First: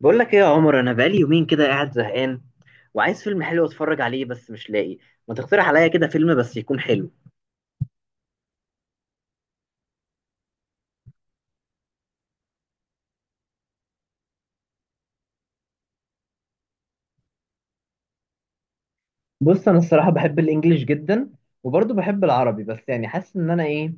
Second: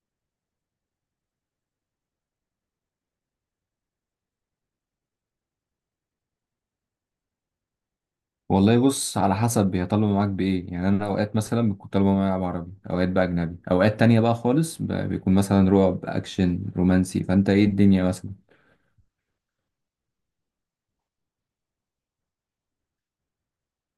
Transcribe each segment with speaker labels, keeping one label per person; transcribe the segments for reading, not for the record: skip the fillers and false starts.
Speaker 1: بقول لك ايه يا عمر، انا بقالي يومين كده قاعد زهقان وعايز فيلم حلو اتفرج عليه بس مش لاقي. ما تقترح عليا كده فيلم بس يكون حلو.
Speaker 2: والله، بص على حسب هي طالبة معاك بإيه. يعني أنا أوقات مثلا بتكون طالبة معايا بعربي، أوقات بقى أجنبي، أوقات تانية بقى خالص بيكون مثلا رعب أكشن رومانسي. فأنت إيه الدنيا مثلا؟
Speaker 1: بص انا الصراحه بحب الانجليش جدا وبرضه بحب العربي بس يعني حاسس ان انا ايه.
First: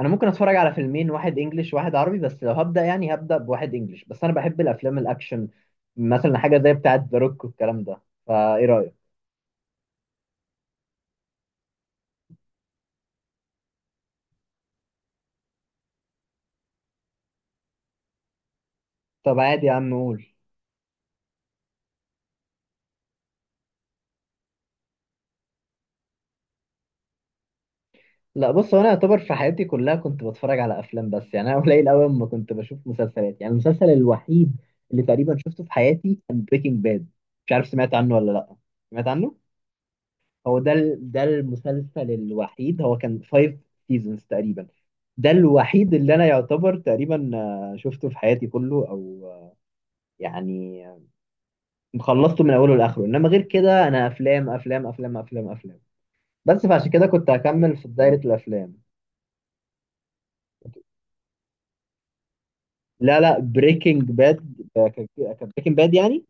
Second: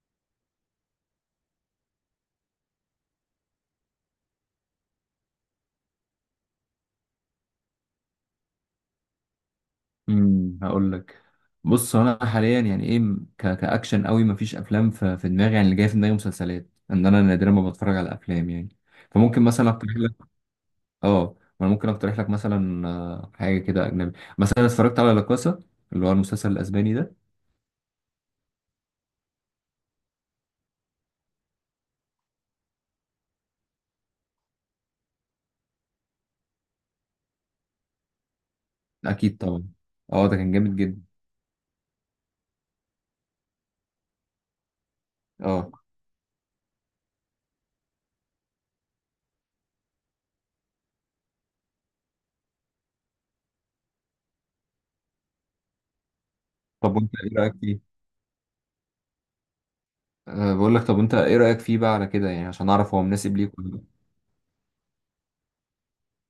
Speaker 1: انا ممكن اتفرج على فيلمين، واحد انجليش واحد عربي، بس لو هبدا يعني هبدا بواحد انجليش. بس انا بحب الافلام الاكشن، مثلا حاجه زي بتاعه ذا روك والكلام ده. فايه رايك؟
Speaker 2: هقول لك. بص، هو أنا حاليا يعني إيه كأكشن قوي مفيش أفلام في دماغي. يعني اللي جاي في دماغي مسلسلات، إن أنا نادرا ما بتفرج على أفلام يعني.
Speaker 1: طب
Speaker 2: فممكن
Speaker 1: عادي
Speaker 2: مثلا
Speaker 1: يا عم
Speaker 2: أقترح لك.
Speaker 1: قول.
Speaker 2: ما أنا ممكن أقترح لك مثلا، حاجة كده أجنبي. مثلا اتفرجت على لا كاسا، اللي هو المسلسل الأسباني ده.
Speaker 1: لا بص، هو انا اعتبر في حياتي كلها كنت بتفرج على افلام، بس يعني انا قليل قوي اما كنت بشوف مسلسلات. يعني المسلسل الوحيد اللي تقريبا شفته في حياتي كان بريكنج باد. مش عارف سمعت عنه ولا لا. سمعت عنه.
Speaker 2: أكيد طبعا. أه، ده كان
Speaker 1: هو ده
Speaker 2: جامد جدا.
Speaker 1: ده المسلسل الوحيد. هو كان 5 سيزونز تقريبا. ده
Speaker 2: أه
Speaker 1: الوحيد اللي انا يعتبر تقريبا شفته في حياتي كله او يعني آه، خلصته من اوله لاخره. انما غير كده انا افلام افلام افلام افلام افلام. بس فعشان
Speaker 2: طب
Speaker 1: كده
Speaker 2: وانت
Speaker 1: كنت
Speaker 2: ايه رايك
Speaker 1: هكمل في
Speaker 2: فيه؟
Speaker 1: دايرة الافلام.
Speaker 2: بقول لك، طب انت ايه رايك فيه بقى على كده؟ يعني عشان اعرف هو
Speaker 1: لا
Speaker 2: مناسب
Speaker 1: لا،
Speaker 2: ليك ولا لا.
Speaker 1: بريكنج باد كان، بريكنج باد يعني.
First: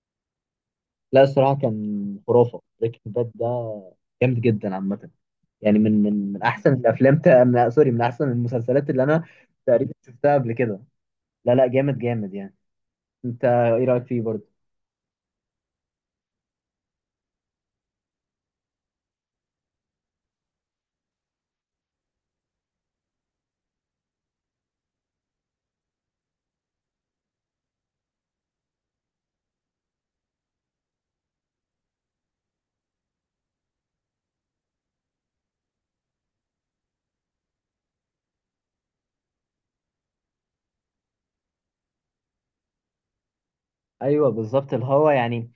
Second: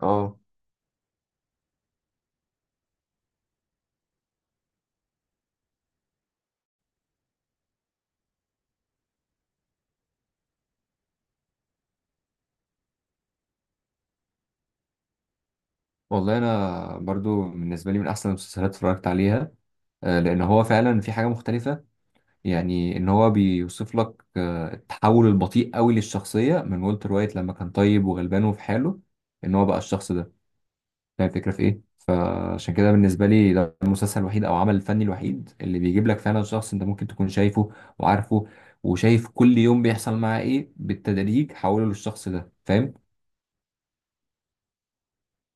Speaker 2: اه
Speaker 1: لا الصراحه كان خرافه بريكنج باد ده. جامد جدا عامه. يعني من احسن الافلام تا... من... سوري من احسن المسلسلات اللي انا تقريبا شفتها قبل كده. لا لا، جامد جامد يعني. انت ايه رايك فيه برضه؟
Speaker 2: والله انا برضو بالنسبه لي من احسن المسلسلات اتفرجت عليها. لان هو فعلا في حاجه مختلفه. يعني ان هو بيوصف لك التحول البطيء قوي للشخصيه، من والتر وايت لما كان طيب وغلبان وفي حاله، ان هو بقى الشخص ده. فاهم الفكره في ايه؟ عشان كده بالنسبة لي ده المسلسل الوحيد أو العمل الفني الوحيد اللي بيجيب لك فعلا شخص أنت ممكن تكون شايفه وعارفه، وشايف كل يوم بيحصل معاه إيه، بالتدريج حوله للشخص ده. فاهم؟
Speaker 1: ايوه بالظبط اللي هو يعني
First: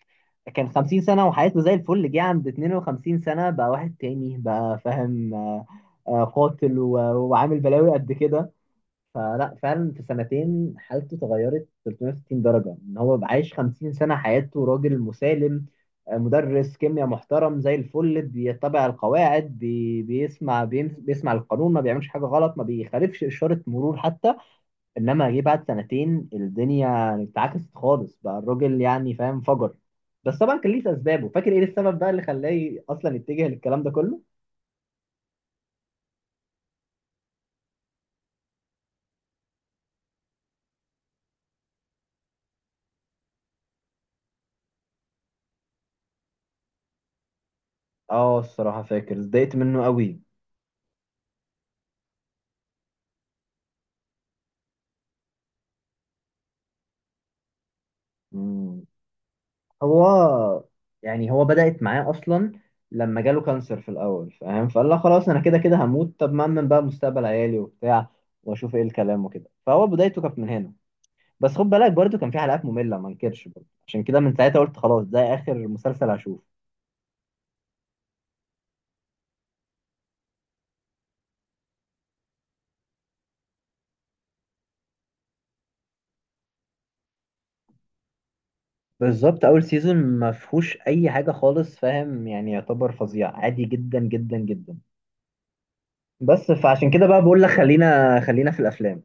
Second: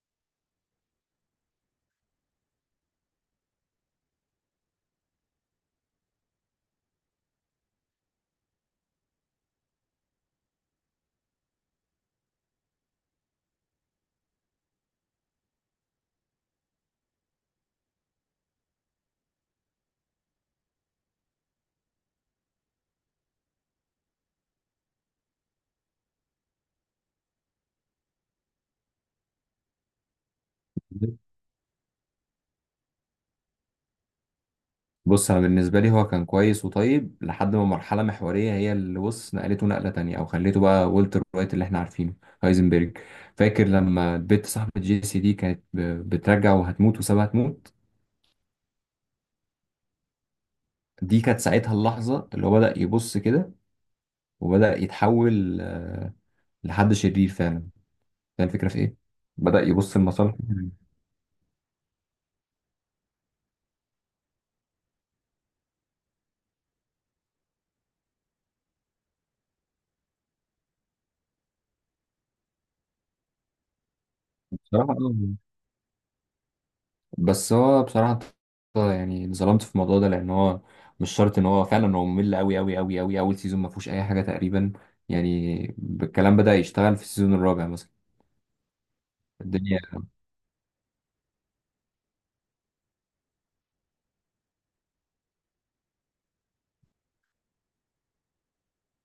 Speaker 1: كان 50 سنه وحياته زي الفل، جه عند 52 سنه بقى واحد تاني، بقى فاهم قاتل وعامل بلاوي قد كده. فلا فعلا في سنتين حالته اتغيرت 360 درجة. ان هو بقى عايش 50 سنة حياته راجل مسالم، مدرس كيمياء محترم زي الفل بيتبع القواعد، بي بيسمع بيمس بيسمع القانون ما بيعملش حاجة غلط، ما بيخالفش إشارة مرور حتى. انما جه بعد سنتين الدنيا اتعكست خالص، بقى الراجل يعني فاهم فجر. بس طبعا كان ليه اسبابه. فاكر ايه السبب بقى اللي خلاه اصلا يتجه للكلام ده كله؟
Speaker 2: بص، أنا بالنسبة لي هو كان كويس وطيب لحد ما مرحلة محورية هي اللي بص نقلته نقلة تانية أو خليته بقى والتر وايت اللي إحنا عارفينه، هايزنبرج. فاكر لما البت صاحبة جيسي دي كانت بترجع وهتموت وسابها تموت؟
Speaker 1: اه الصراحة فاكر اتضايقت منه قوي.
Speaker 2: دي كانت ساعتها اللحظة اللي هو بدأ يبص كده وبدأ يتحول لحد شرير فعلا. هي الفكرة في إيه؟ بدأ يبص لمصالحه.
Speaker 1: هو يعني هو بدأت معاه أصلا لما جاله كانسر في الأول فاهم، فقال لا خلاص أنا كده كده هموت، طب ما أمن بقى مستقبل عيالي وبتاع وأشوف إيه الكلام وكده. فهو بدايته كانت من هنا. بس خد بالك برضو كان في حلقات مملة ما انكرش برضو، عشان كده من ساعتها قلت
Speaker 2: بصراحة
Speaker 1: خلاص ده آخر مسلسل هشوفه.
Speaker 2: بس هو بصراحة يعني اتظلمت في الموضوع ده، لأن هو مش شرط إن هو فعلا هو ممل أوي أوي أوي أوي. أول سيزون ما فيهوش أي حاجة تقريبا يعني. الكلام بدأ يشتغل في السيزون الرابع مثلا.
Speaker 1: بالظبط أول
Speaker 2: الدنيا
Speaker 1: سيزون ما فيهوش أي حاجة خالص فاهم، يعني يعتبر فظيع عادي جدا جدا جدا. بس فعشان كده بقى بقول لك خلينا في الأفلام.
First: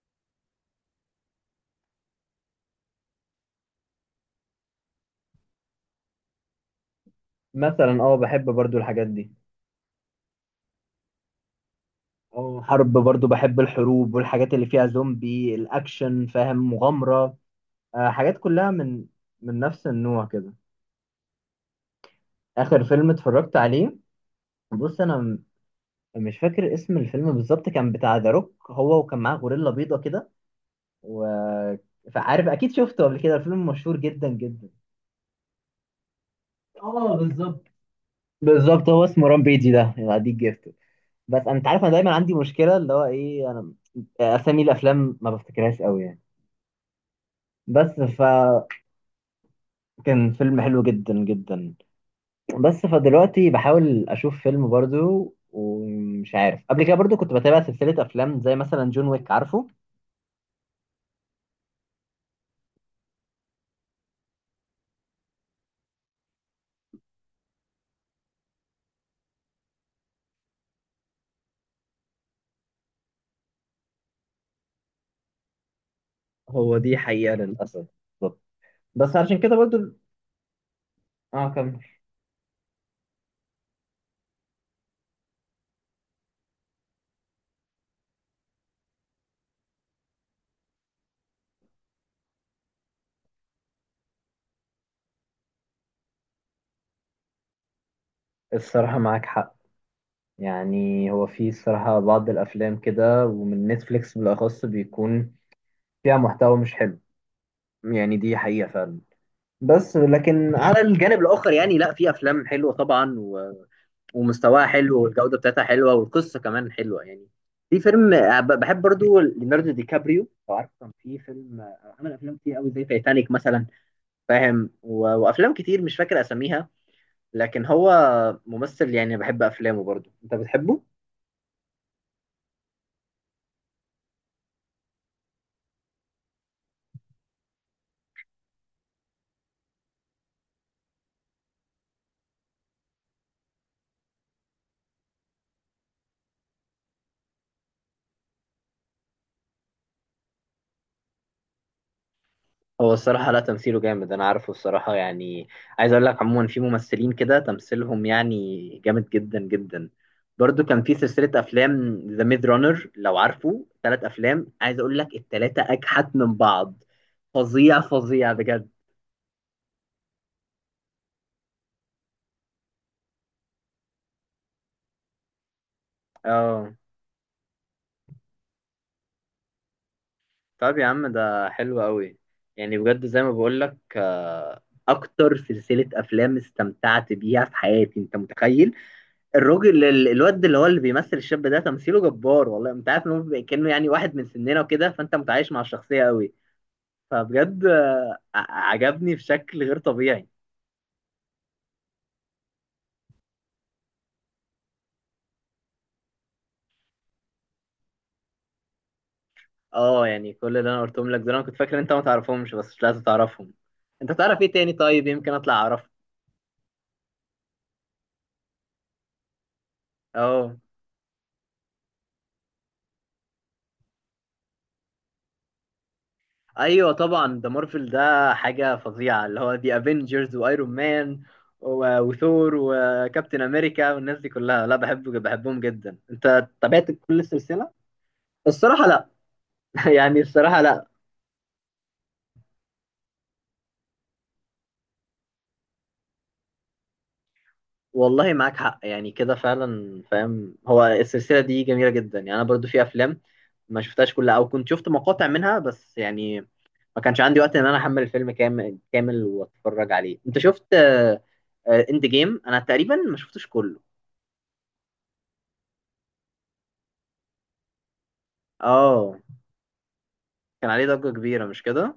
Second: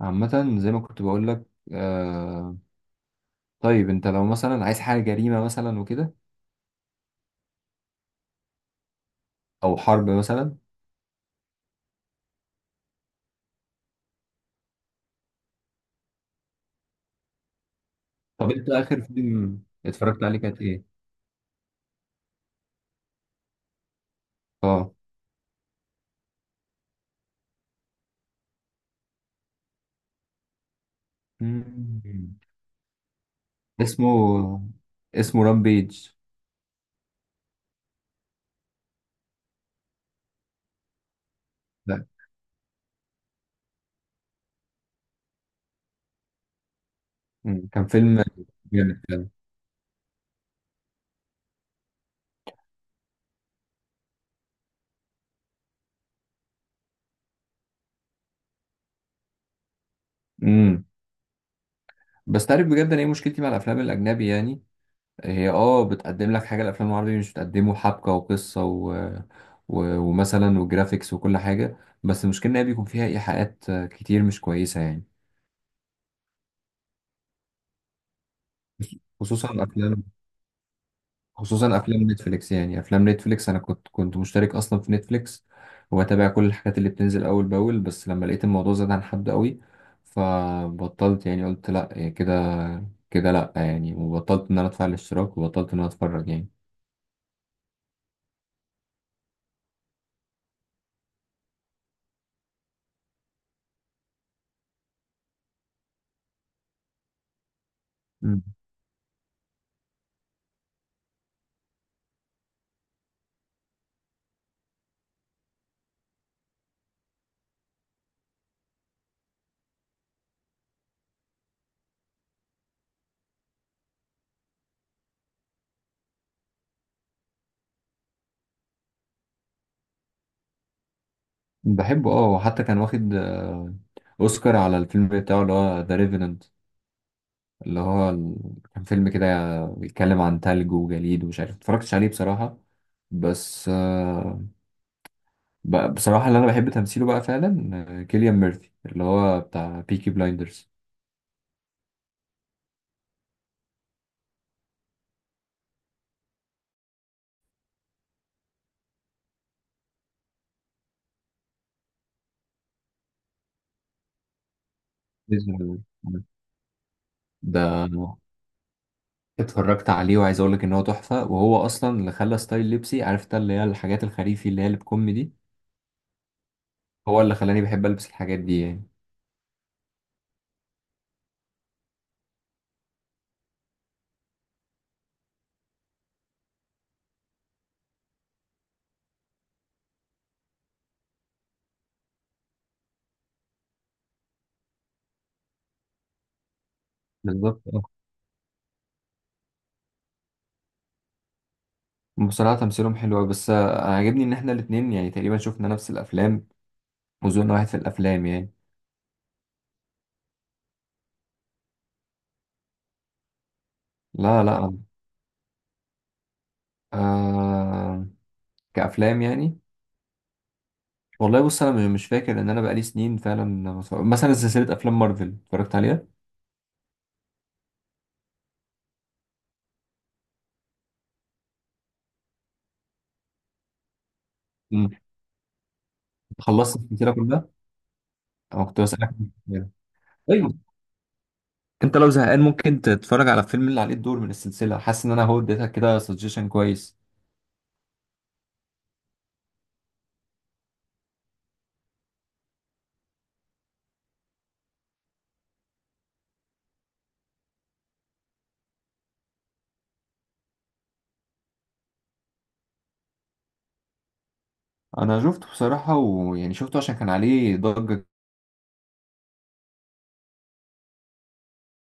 Speaker 2: عامة زي ما كنت بقول لك. آه طيب، أنت لو مثلا عايز حاجة جريمة مثلا وكده،
Speaker 1: مثلا اه بحب برضو الحاجات دي.
Speaker 2: أو حرب مثلا.
Speaker 1: اه حرب برضو بحب الحروب والحاجات اللي فيها زومبي الاكشن فاهم مغامرة. آه حاجات
Speaker 2: طب أنت
Speaker 1: كلها
Speaker 2: آخر
Speaker 1: من
Speaker 2: فيلم
Speaker 1: نفس
Speaker 2: اتفرجت
Speaker 1: النوع
Speaker 2: عليه
Speaker 1: كده.
Speaker 2: كانت إيه؟
Speaker 1: اخر فيلم اتفرجت عليه،
Speaker 2: آه.
Speaker 1: بص انا مش فاكر اسم الفيلم بالظبط. كان بتاع ذا روك هو وكان معاه غوريلا بيضة كده و
Speaker 2: مم.
Speaker 1: فعارف اكيد شفته قبل كده الفيلم مشهور
Speaker 2: اسمه
Speaker 1: جدا جدا.
Speaker 2: اسمه رامبيج.
Speaker 1: اه بالظبط. بالظبط هو اسمه رامبيجي ده، يبقى دي جيفت. بس انا انت عارف انا دايما عندي مشكله اللي هو ايه انا اسامي الافلام ما بفتكرهاش قوي يعني.
Speaker 2: مم. كان
Speaker 1: بس
Speaker 2: فيلم جامد فعلا.
Speaker 1: كان فيلم حلو جدا جدا. بس فدلوقتي بحاول اشوف فيلم برضو ومش عارف. قبل كده برضو كنت بتابع سلسلة افلام زي مثلا جون ويك عارفه.
Speaker 2: امم بس تعرف بجد انا ايه مشكلتي مع الافلام الاجنبي يعني؟ هي بتقدم لك حاجه الافلام العربيه مش بتقدمه، حبكه وقصه ومثلا وجرافيكس وكل حاجه. بس المشكله ان هي بيكون فيها ايحاءات كتير مش كويسه يعني.
Speaker 1: هو دي حقيقة للاسف. بالظبط. بس عشان
Speaker 2: خصوصا
Speaker 1: كده برضو
Speaker 2: الافلام،
Speaker 1: اه
Speaker 2: خصوصا
Speaker 1: كمل.
Speaker 2: افلام نتفليكس. يعني افلام نتفليكس انا كنت مشترك اصلا في نتفليكس وبتابع كل الحاجات اللي بتنزل اول باول. بس لما لقيت الموضوع زاد عن حد قوي فبطلت. يعني قلت لا، يعني كده كده لا يعني، وبطلت ان انا ادفع الاشتراك وبطلت ان انا اتفرج يعني.
Speaker 1: الصراحة معاك حق. يعني هو في الصراحة بعض الافلام كده ومن نتفليكس بالاخص بيكون فيها محتوى مش حلو يعني، دي
Speaker 2: مم.
Speaker 1: حقيقة فعلا. بس لكن على الجانب الاخر يعني لا في افلام حلوة طبعا، ومستواها حلو والجودة بتاعتها حلوة والقصة كمان حلوة يعني. في فيلم بحب برضو ليوناردو دي كابريو لو عارف. كان في فيلم عمل أفلام كتير قوي زي تايتانيك مثلا فاهم، وأفلام كتير مش فاكر أساميها. لكن هو ممثل يعني بحب أفلامه. برضو أنت بتحبه؟
Speaker 2: بحبه اه، وحتى كان واخد اوسكار على الفيلم بتاعه اللي هو ذا ريفينانت، اللي هو كان فيلم كده بيتكلم عن تلج وجليد ومش عارف، متفرجتش عليه بصراحة. بس بصراحة اللي أنا بحب تمثيله بقى فعلا كيليان ميرفي اللي هو بتاع بيكي بلايندرز.
Speaker 1: هو الصراحة لا تمثيله جامد أنا عارفه الصراحة يعني. عايز أقول لك عموما في ممثلين كده تمثيلهم يعني جامد جدا جدا. برضو كان في سلسلة أفلام ذا ميد رانر لو عارفه، ثلاث أفلام عايز أقول لك التلاتة أجحت من بعض. فظيع
Speaker 2: ده
Speaker 1: فظيع بجد.
Speaker 2: اتفرجت عليه وعايز أقول لك إن هو تحفة، وهو أصلا اللي خلى ستايل لبسي. عارف انت اللي هي الحاجات الخريفي اللي هي اللي بكم دي؟
Speaker 1: اه
Speaker 2: هو اللي خلاني بحب ألبس الحاجات دي يعني.
Speaker 1: طب يا عم ده حلو قوي. يعني بجد زي ما بقول لك أكتر سلسلة أفلام استمتعت بيها في حياتي. أنت متخيل الراجل الواد اللي هو اللي بيمثل الشاب ده تمثيله جبار والله. انت عارف ان هو بيبقى كأنه يعني واحد من سننا وكده، فانت متعايش مع الشخصية قوي.
Speaker 2: بالظبط
Speaker 1: فبجد
Speaker 2: اه.
Speaker 1: عجبني بشكل غير طبيعي.
Speaker 2: بصراحة تمثيلهم حلو أوي، بس أنا عاجبني إن إحنا الاتنين يعني تقريبا شفنا نفس الأفلام، وذوقنا واحد في الأفلام يعني.
Speaker 1: اه يعني كل اللي انا قلتهم لك دول انا كنت فاكر ان انت ما تعرفهمش، بس مش لازم تعرفهم. انت تعرف
Speaker 2: لا
Speaker 1: ايه تاني؟
Speaker 2: لا.
Speaker 1: طيب يمكن اطلع اعرفه.
Speaker 2: آه. كأفلام يعني.
Speaker 1: اه.
Speaker 2: والله بص انا مش فاكر، ان انا بقالي سنين فعلا ما اتفرج- مثلا سلسله افلام مارفل اتفرجت عليها.
Speaker 1: ايوه طبعا ده مارفل. ده حاجة فظيعة اللي هو دي افنجرز وايرون مان وثور وكابتن امريكا والناس دي كلها. لا
Speaker 2: امم
Speaker 1: بحبه بحبهم جدا. انت
Speaker 2: خلصت
Speaker 1: تابعت
Speaker 2: السلسله
Speaker 1: كل
Speaker 2: كلها.
Speaker 1: السلسلة؟
Speaker 2: انا كنت
Speaker 1: الصراحة لا.
Speaker 2: بسالك.
Speaker 1: يعني
Speaker 2: طيب،
Speaker 1: الصراحة لا.
Speaker 2: انت لو زهقان ممكن تتفرج على الفيلم اللي عليه الدور من السلسله. حاسس ان انا هو اديتك كده سجيشن كويس.
Speaker 1: والله معاك حق يعني كده فعلا فاهم. هو السلسلة دي جميلة جدا يعني. أنا برضو في أفلام ما شفتهاش كلها أو كنت شفت مقاطع منها بس يعني ما كانش عندي وقت إن أنا أحمل الفيلم كامل كامل وأتفرج عليه. أنت شفت إند جيم؟ أنا تقريبا ما شفتش كله.
Speaker 2: انا شفته بصراحه، ويعني شفته عشان كان عليه ضجه.
Speaker 1: آه كان عليه ضجة كبيرة مش كده؟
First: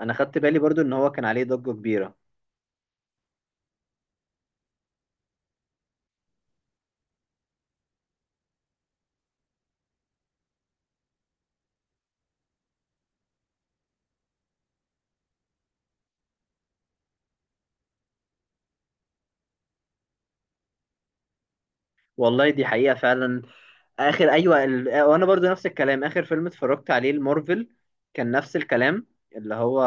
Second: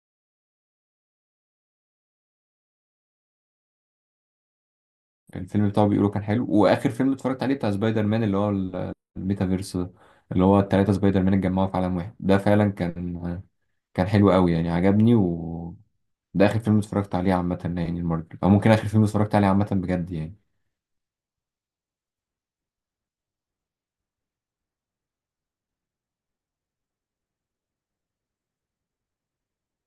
Speaker 1: أنا خدت بالي برضو إن هو كان عليه ضجة كبيرة.
Speaker 2: كان الفيلم بتاعه بيقولوا كان حلو. واخر فيلم اتفرجت عليه بتاع سبايدر مان، اللي هو الميتافيرس ده، اللي هو التلاتة سبايدر مان اتجمعوا في عالم واحد ده، فعلا كان حلو قوي يعني. عجبني. و ده اخر فيلم اتفرجت عليه عامة يعني، المارفل، او ممكن اخر فيلم اتفرجت عليه عامة بجد يعني.
Speaker 1: والله دي حقيقة فعلا. آخر أيوة وأنا برضو نفس الكلام آخر فيلم اتفرجت عليه المارفل كان نفس الكلام اللي هو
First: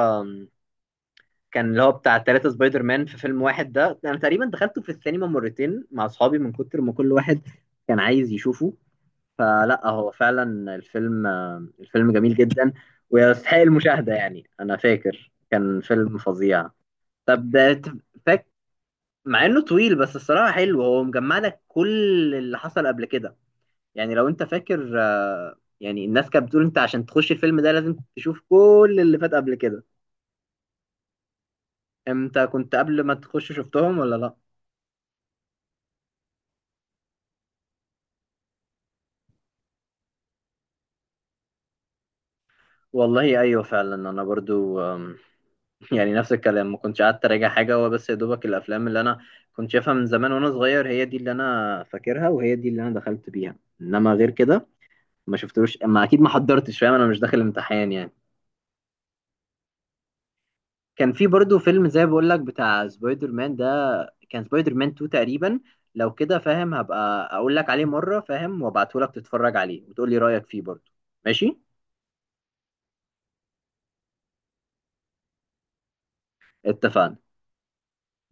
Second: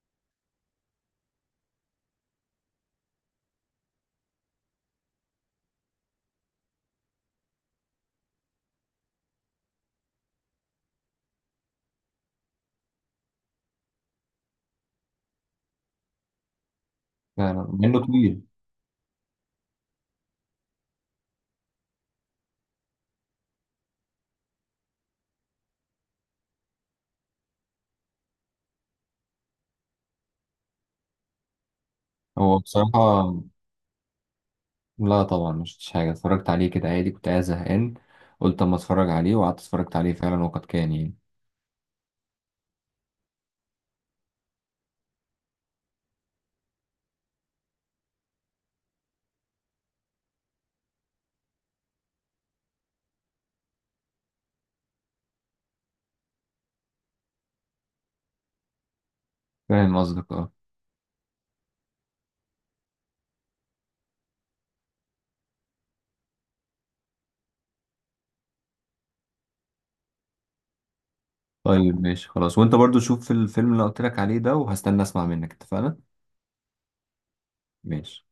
Speaker 1: كان اللي هو بتاع ثلاثة سبايدر مان في فيلم واحد ده. انا تقريبا دخلته في السينما مرتين مع اصحابي من كتر ما كل واحد كان عايز يشوفه. فلا هو فعلا الفيلم، الفيلم جميل جدا ويستحق المشاهدة. يعني انا فاكر كان فيلم فظيع. طب
Speaker 2: فعلا مع
Speaker 1: ده
Speaker 2: انه طويل.
Speaker 1: فاك مع انه طويل بس الصراحة حلو. هو مجمع لك كل اللي حصل قبل كده يعني. لو انت فاكر يعني الناس كانت بتقول انت عشان تخش الفيلم ده لازم تشوف كل اللي فات قبل كده. انت
Speaker 2: هو
Speaker 1: كنت قبل ما
Speaker 2: بصراحة
Speaker 1: تخش شفتهم ولا لا؟
Speaker 2: لا، طبعا مش شفتش حاجة، اتفرجت عليه كده عادي كنت قاعد زهقان. قلت اما اتفرج عليه وقعدت اتفرجت عليه فعلا، وقد كان يعني.
Speaker 1: والله ايوه فعلا. انا برضو يعني نفس الكلام ما كنتش قعدت اراجع حاجه. هو بس يا دوبك الافلام اللي انا كنت شايفها من زمان وانا صغير هي دي اللي انا فاكرها وهي دي اللي انا دخلت بيها. انما غير كده ما شفتلوش، ما اكيد ما حضرتش فاهم. انا مش داخل امتحان يعني.
Speaker 2: فاهم قصدك اه.
Speaker 1: كان في برضو فيلم زي بقول لك بتاع سبايدر مان ده، كان سبايدر مان 2 تقريبا لو كده فاهم. هبقى اقول لك عليه مره فاهم، وابعته لك تتفرج عليه وتقول لي رايك فيه برضو. ماشي
Speaker 2: طيب ماشي خلاص، وانت برضو شوف الفيلم اللي قلت لك عليه ده، وهستنى اسمع منك. اتفقنا؟
Speaker 1: اتفقنا.
Speaker 2: ماشي.